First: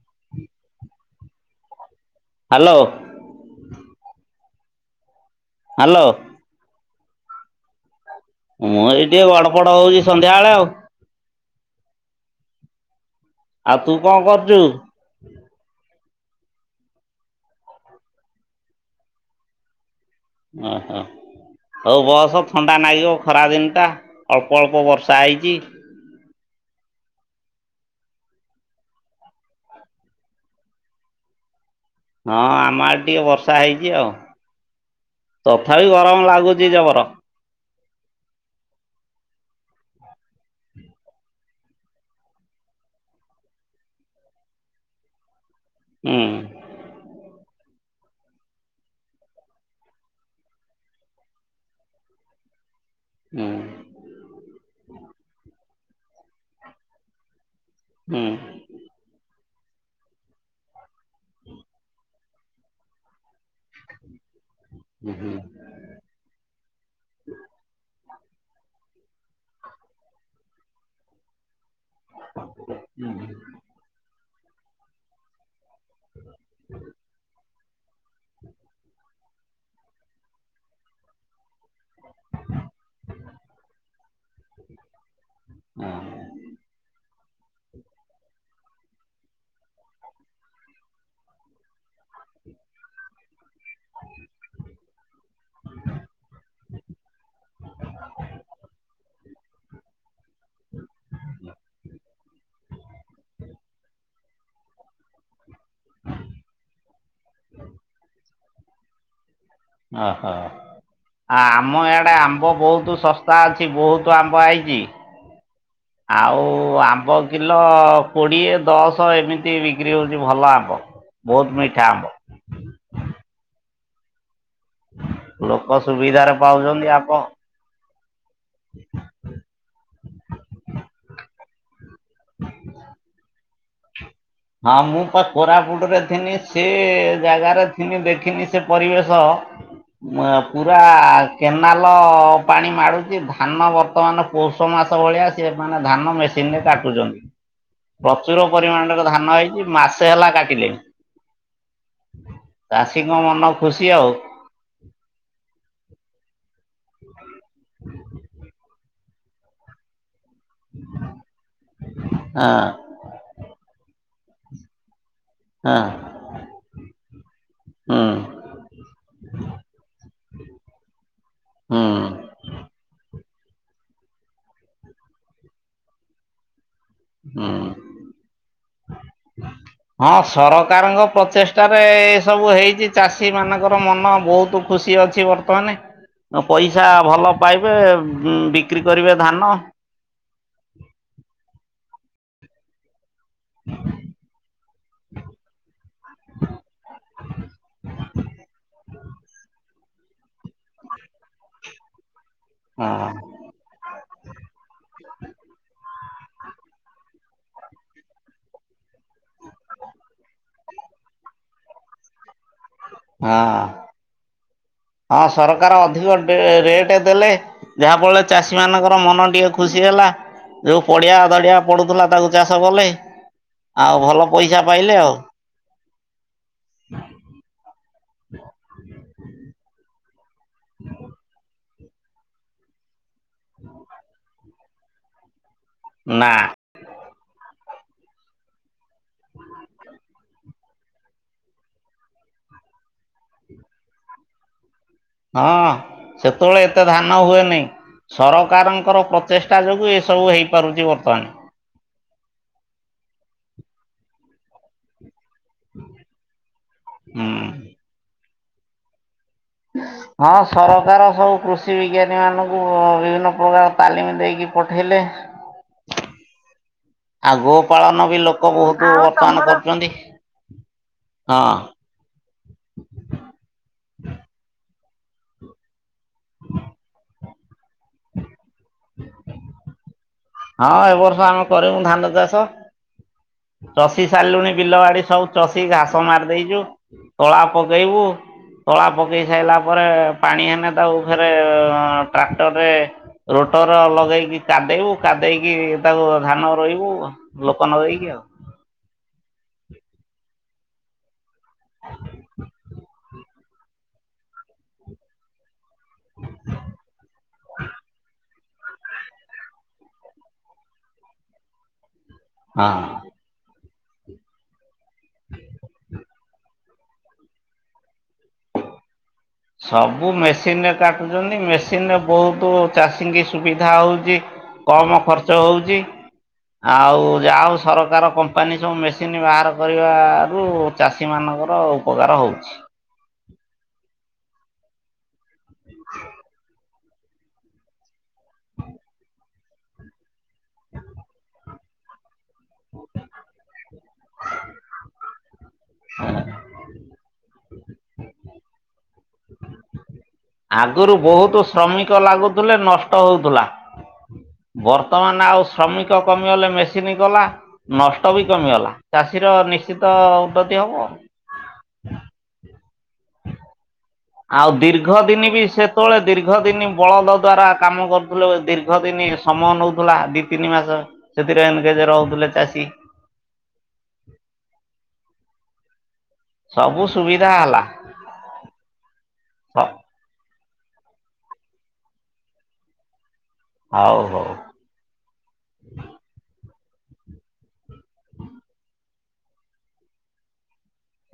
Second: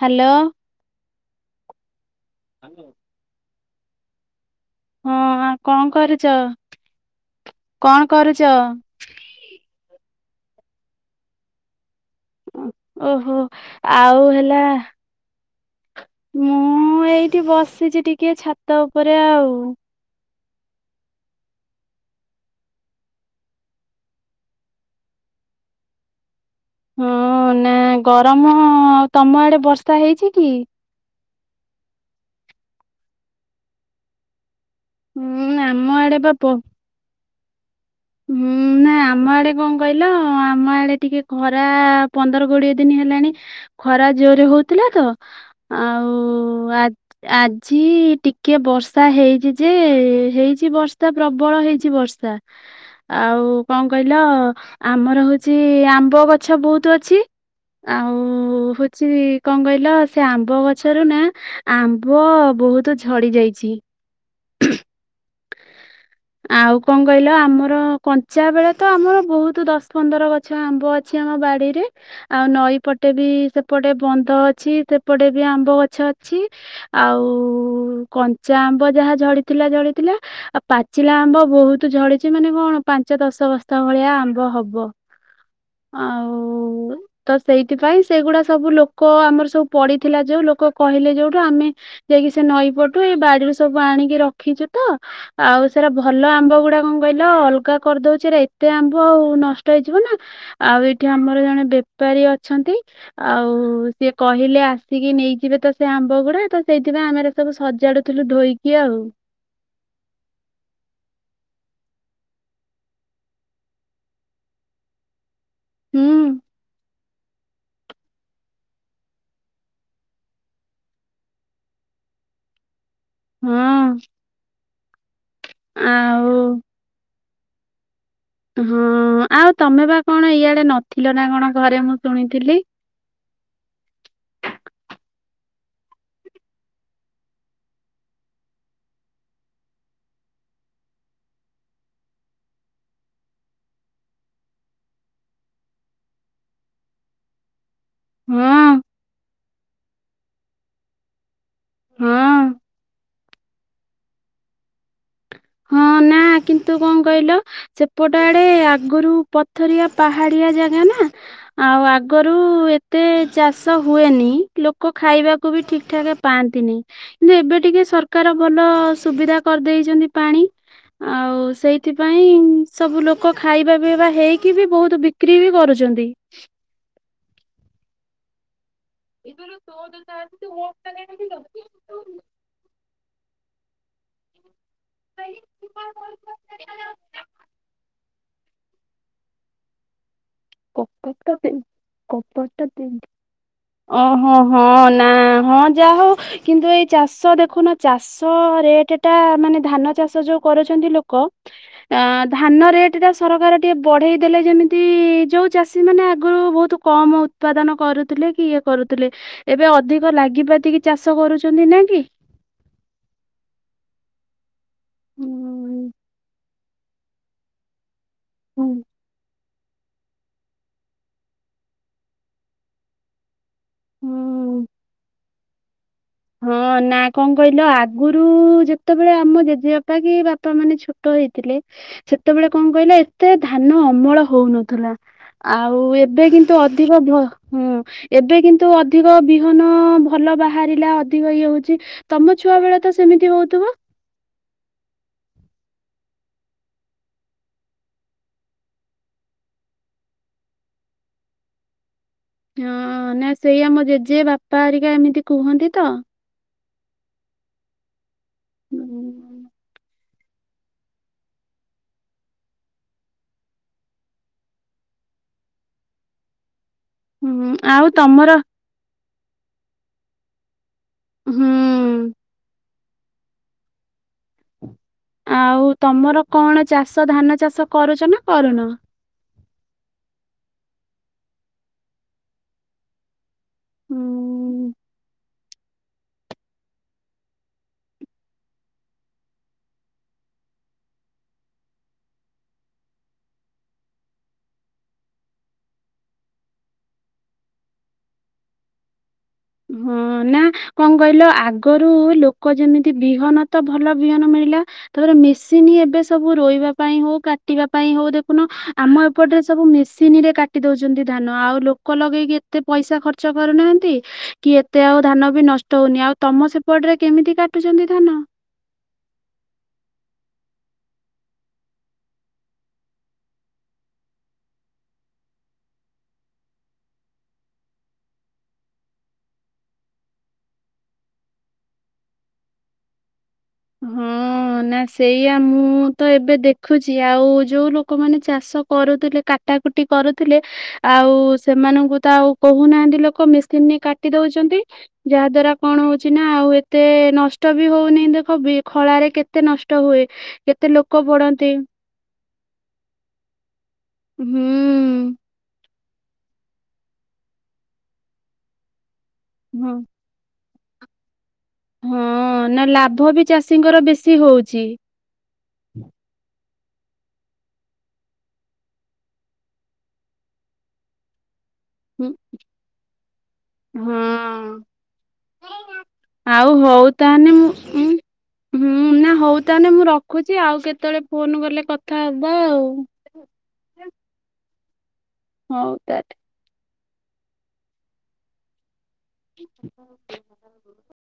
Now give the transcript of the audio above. Hello. Hello. ହଁ, ଆଉ କଣ ହ୍ୟାଲୋ କରୁଚ? କଣ କରୁଚ? ମୁଁ ଏଇ ଟିକେ ଗଡ ପଡ ହଉଛି, ସନ୍ଧ୍ୟାବେଳେ ଆଉ। ଓହୋ! ତୁ କଣ ଆଉ କରୁଛୁ? ହେଲା ମୁଁ ଏଇଠି ବସିଛି ଟିକେ ଛାତ ଉପରେ ଆଉ। ଉଁ, ହୁଁ। ହଉ ବସ। ଥଣ୍ଡା ନାଗିବ ଖରା ଦିନଟା, ଅଳ୍ପ ଅଳ୍ପ ବର୍ଷା ହେଇଚି। ହଁ, ନାଁ ଗରମ-ଅ ତମ ଆଡେ ବର୍ଷା ହେଇଚି କି? ହଁ, ଆମ ଆଡେ ଟିକେ ବର୍ଷା ହେଇଛି ଆଉ। ହୁଁ ଆମ ତଥାପି ଆଡେ ଗରମ ବା ବ ଲାଗୁଚି ଜବର। ହୁଁ ନା। ଆମ ଆଡେ କଣ କହିଲ? ଆମ ଆଡେ ଟିକେ ଖରା ପନ୍ଦର କୋଡିଏ ଦିନି ହେଲାଣି ଖରା ଜୋରେ ହଉଥିଲା ତ, ହୁଁ ଆଉ-ଉଁ ଆଜ୍ ଆଜି ଟିକେ ବର୍ଷା ହେଇଚି ଯେ, ହେଇଛି ବର୍ଷା ପ୍ରବଳ ହେଇଛି ବର୍ଷ ଷା। ଆଉ ହୁଁ କଣ କହିଲ? ଆମର ହଉଛି, ଆମ୍ବ ଗଛ ବହୁତ ଅଛି। ଆ ହୁଁ। ଓ ହୁଛି କଣ କହିଲ, ସେ ଆମ୍ବ ଗଛରୁ ନା? ଆମ୍ବ ବହୁତୁ ଝଡି ଯାଇଛି। ହ [inaudible] ହୁ ହୁଁ। ଆଉ, କଣ କହିଲ? ଆମର କଞ୍ଚା ବେଳେ ତ ଆମର ବହୁତ ଦଶ ପନ୍ଦର ଗଛ ଛ ଆମ୍ବ ଅଛି, ଆମ ବାଡିରେ। ଆଉ ନଈ ପଟେ ବି ସେପଟେ ବନ୍ଧ ଅଛି, ସେପଟେ ବି ଆମ୍ବ ଗ ମାଛ ଅଛି ଆଉ-ଉ, କଞ୍ଚା ଆମ୍ବ ଯାହା ଝଡ଼ିଥିଲା ଝଡ଼ିଥିଲା। ଆଉ ପା ପାଚିଲା ଆମ୍ବ ବହୁତ ଝଡିଛି ମାନେ କଣ? ପାଞ୍ଚ ଦଶ ବସ୍ତା ଭଳିଆ ଆମ୍ବ ହବ। ଓହୋ। ଆଉ-ଉ ତ ସେଇଥିପାଇଁ ସେଗୁଡା ସବୁ ଲୋକ ଆମର ସବୁ ପଡିିଥିଲା ଯୋଉ ଲୋକ କହିଲେ ଯୋଉଠୁ ଆମେ ଯାଇକି ସେ ନଈ ପଟୁ ଏଇ ବାଡିରୁ ସବୁ ଆଣିକି ରଖିଛୁ ତ? ଆଉ ସେରା ଭଲ ଆମ୍ବ ଗୁଡା କଣ କହିଲ ଅଲଗା କରିଦଉଛି, ଏତେ ଆମ୍ବ ଆଉ ନଷ୍ଟ ନଷ୍ଟ ହେଇିଯିବ ନା, ଆଉ ଏଇଠି ଆମର ଜଣେ ବେପାରୀ ଅଛନ୍ତି। ଆଉ ସିଏ କହିଲେ, ଆସିକି ନେଇଯିବେ ତ, ସେ ଆମ୍ବ ଗୁଡା ତ ସେଇଥିପାଇଁ ଆମେ ଏରା ସବୁ ସଜାଡୁଥିଲୁ ଧୋଇକି ଆଉ। ଅ, ହ। ଆ-ଆମ ଇଆଡେ ଆମ୍ବ ବହୁତ ଶସ୍ତା ଅଛି। ବହୁତ ଆମ୍ବ ଆଇଚି। ହୁଁ ଆଉ ଆମ୍ବ କି କିଲୋ କୋଡ଼ିଏ ଦଶ ଏମିତି ବିକ୍ରି ହଉଚି, ଭଲ ଆମ୍ବ ବହୁତ ମିଠା ଆମ୍ବ। ହୁଁ। ଲୋକ ସୁବିଧାରେ ଆଉ ପାଉଛନ୍ତି ଆମ୍ବ। ହଁ, ଆଉ ତମେ ବା କଣ ଇଆଡେ ନଥିଲ ନା କଣ? ଘରେ ମୁଁ ଶୁଣିଥିଲି। ହଁ, ମୁଁ ପା କୋରାପୁଟରେ ଥିନି। ସେ-ଏ ଜାଗାରେ ଥିନି, ଦେଖିନି ସେ ପରିବେଶ ପୁରା କେନାଲ ପାଣି ମାଡ଼ୁଚି, ଧାନ ବର୍ତ୍ତମାନ ପୌଷ ମାସ ଭଳିଆ, ସିଏ ମାନେ ଧାନ ମେସିନ ରେ କାଟୁଛନ୍ତି। ପ୍ରଚୁର ହଁ ପରିମାଣର ଧାନ ହେଇଛି ମାସେ ହେଲା ହଁ କାଟିଲିଣି। ଚାଷୀଙ୍କ ମନ ଖୁସି ଆଉ। ହଁ ନା କିନ୍ତୁ କଣ କହିଲ ସେପଟ ଆଡେ ଆଗୁରୁ ପଥରିଆ ପାହାଡିଆ ଜାଗା ନା, ଆଉ ହଁ ଆଗରୁ-ଉ-ଉ ଏ ଏତେ ଚାଷ ହୁଏନି ଲୋକ ଖାଇବା କୁ ବି ହଁ ଠିକଠାକ୍ ପାଆନ୍ତିନି, କିନ୍ତୁ ଏବେ ଟିକେ ହୁଁ ସରକାର ଭଲ ସୁବିଧା କରିଦେଇଚନ୍ତି। ହୁଁ ଆଉ ସେଇଥିପାଇଁ ସବୁ ଲୋକ ଖାଇବା ପିଇବା ହେଇକି ବି ବହୁତ ବିକ୍ରି ବି କରୁଚନ୍ତି। ହୁଁ। ହଁ ସରକାରଙ୍କ ପ୍ରଚେଷ୍ଟାରେ-ଏ-ଏ ସବୁ ହେଇଚି। ଚାଷୀମାନଙ୍କର ମନ ବହୁତ ଖୁସି ଅଛି ବର୍ତ୍ତମାନ ପଇସା କପଟ ଭଲ ପାଇବେ ବିକ୍ରି କରିବେ ଧାନ। [unintelligible] କବାଟଟା ଦିନ୍। ଓହୋଃ ହଁ ନା ହଁ ଯାହା ହଉ। କିନ୍ତୁ ଏଇ ଚାଷ ଦେଖୁନ ଚାଷ ରେଟଟା ମାନେ ଧାନ ଚାଷ ଯୋଉ କରୁଛନ୍ତି ଲୋକ ଧାନ ହଁ ରେଟ୍ ଟା ସରକାର ଟିକେ ବଢେଇ ଦେଲେ ଯେମିତି ଯୋଉ ଚାଷୀମାନେ ଆଗରୁ ବହୁତ କମ୍ ଉତ୍ପାଦନ କରୁଥିଲେ କି ଇଏ କରୁଥିଲେ। ଏବେ ଅଧିକ ଲାଗିପାତିକି ଚାଷ କରୁଛନ୍ତି ନା କି? ହଁ। ହଁ ସରକାର ହୁଁ ଅଧିକ ଡେ ରେଟ୍ ଦେଲେ ଯାହାଫଳରେ ଚାଷୀ ମାନଙ୍କ [unintelligible] ମନ ଟିକେ ଖୁସି ହେଲା ଯୋଉ ପଡିଆ ଧଡିଆ ପଡୁଥିଲା ତାକୁ ଚାଷ କଲେ। ଆଉ ଭଲ ହୁଁ ପଇସା ପାଇଲେ ଆଉ। ହଁ ନା କଣ କହିଲ ଆଗରୁ-ଉ-ଉ ଯେତେବେଳେ ଆମ ଜେଜେବାପା କି ବାପ୍ ବାପାମାନେ ଛୋଟ ହେଇଥିଲେ ସେତେବେଳେ କଣ କହିଲ ଏତେ ଧାନ ଅମଳ ହଉ ନଥିଲା। ଆଉ ଏବେ ନା କିନ୍ତୁ ଅଧ୍ ଅଧିକ ଭ ହୁଁ, ଏବେ କିନ୍ତୁ ଅଧିକ ବିହନ-ଅ-ଅ ଭଲ ବାହାରିଲା ଅ ଅଧିକ ଇଏ ହଉଚି, ତମ ଛୁଆବେଳେ ତ ସେମିତି ହଉଥିବ? ହଁ, ସେତେବେଳେ ଏତେ ଧାନ ହୁଏନି। ସରକାରଙ୍କର ପ୍ରଚେଷ୍ଟା ଯୋଗୁଁ ଏସବୁ ହେଇପାରୁଛି ବର୍ତ୍ତମାନ। ହଁ-ଅ-ଅ, ନା ସେଇଆ ମୋ ଜେଜେ ବାପା ହେରିକା ଏମିତି କୁହନ୍ତି ତ। ହୁଁ। ହଁ ସରକାର ସବୁ କୃଷି ବିଜ୍ଞାନୀମାନଙ୍କୁ ବିଭିନ୍ନ ପ୍ରକାର ତାଲିମ୍ ଦେଇକି ପଠେଇଲେ। ଆଉ ହୁଁ ଗୋପାଳନ ବି ତମର ଲୋକ ବହୁତ ବର୍ତ୍ତମାନ କରୁଚନ୍ତି। ହୁଁ ଆଉ ତମର କଣ ଚାଷ ଧାନ ଚାଷ କରୁଚ ନା କରୁନ? ହ ହଁ ଏବର୍ଷ ଆମେ କରିବୁ ଧାନ ଚାଷ। ଚଷି ସାରିଲୁଣି ହୁଁ। ବିଲ ବାଡି ସବୁ ଚଷି ଘାସ ମାରି ଦେଇଛୁ, ତଳା ପକେଇବୁ। ତଳା ପକେଇ ସାରିଲା ପରେ ପାଣି ହେନେ ତାକୁ ଫେରେ ଟ୍ରାକ୍ଟରରେ ରୋଟର ଲଗେଇକି କାଦେଇବୁ, କାଦେଇକି ତାକୁ ଧାନ ରୋଇବୁ। ଲୋକ ନଗେଇକି ଆଉ। ହଁ ନା କଣ କହିଲ ଆଗରୁ ଲୋକ ଯେମିତି ବିହନ ତ ଭଲ ବିହନ ମିଳିଲା ତାପରେ ମେସିନ ଏବେ ସବୁ ରୋଇବା ପାଇଁ ହଉ କାଟିବା ପାଇଁ ହଉ ଦେଖୁନ ଆମ ଏପଟରେ ସବୁ ମେସିନରେ କାଟି ଦଉଚନ୍ତି ଧାନ ଆଉ ଲୋକ ଲଗେଇକି ଏ ଏତେ ହଁ। ପଇସା ଖର୍ଚ୍ଚ କରୁନାହାନ୍ତି କି ଏତେ ଆଉ ଧାନ ବି ନଷ୍ଟ ହଉନି, ଆଉ ତମ ସେପଟରେ କେମିତି କାଟୁଛନ୍ତି ଧାନ? ସବୁ ମେସିନ ରେ କାଟୁଚନ୍ତି ମେସିନ ରେ ବହୁତ ଚାଷୀଙ୍କି ସୁବିଧା ହଉଚି। କମ୍ ଖର୍ଚ୍ଚ ହୋଉଚି। ଆଉ ଯାହା ହଉ ସରକାର କମ୍ପାନୀ ସବୁ ମେସିନ୍ ବାହାର କରିବାରୁ ଚାଷୀ ମାନଙ୍କର ଉପକାର ହଉଛି। ହଁ ନା ସେଇଆ ମୁଁ ତ ଏବେ ଦେଖୁଛି ଆଉ ଯୋଉ ଲୋକ ଲୋକମାନେ ଚାଷ କରୁଥିଲେ କାଟାକୁଟି କରୁଥିଲେ ଆଉ ସେମାନଙ୍କୁ ତ ଆଉ କହୁନାହାନ୍ତି ଲୋକ ମେସିନରେ କାଟି ଦଉଛନ୍ତି ଯାହା ଦ୍ଵାରା କଣ ହଉଛି ନା ଆଉ ଏତେ ନଷ୍ ଷ୍ଟ ବି ହଉନି ଦେଖ ବିି ଖଳାରେ କେତେ ନଷ୍ଟ ହୁଏ। କେତେ ଆଗୁରୁ ଲୋକ ବହୁତ ପଡନ୍ତି ଶ୍ରମିକ ଲାଗୁଥିଲେ ନଷ୍ଟ ହୋଉଥିଲା। ହୁଁ। ବର୍ତ୍ତମାନ ଆଉ ଶ୍ରମିକ କମିଗଲେ ମେସିନ୍ କଲା ନଷ୍ଟ ବି କମିଗଲା। ଚାଷୀର ହଁ ନିଶ୍ଚିତ ଉନ୍ନତି ହବ। ହଁ ନା ଲାଭ ବି ଚାଷୀଙ୍କର ବେଶୀ ଆଉ ହଉଛି ଦୀର୍ ର୍ଘ ଦିନି ବି ସେତେବେଳେ ଦୀର୍ଘଦିନି ବଳଦ ଦ୍ୱାରା କାମ କରୁଥିଲେ ଦୀର୍ଘଦିନି ସମୟ ନୋଉ ଥିଲା। ତିନି ମାସ ସେଥିରେ ଏନଗେଜ୍ ହୁଁ, ରହୁଥିଲେ ଚାଷୀ। ହଁ, ଆଉ ସବୁ ହଉ ତାହନେ ସୁବିଧା ମୁଁ ହେଲା ଉଁ ହୁଁ ନା ହଉ ତାନେ ମୁଁ ରଖୁଚି ଆଉ କେତେବେଳେ ଫୋନ କଲେ କଥା ହବା ଆଉ। ହଉ ହଉ। ହଉ ତାଲେ। [inaudible] [unintelligible]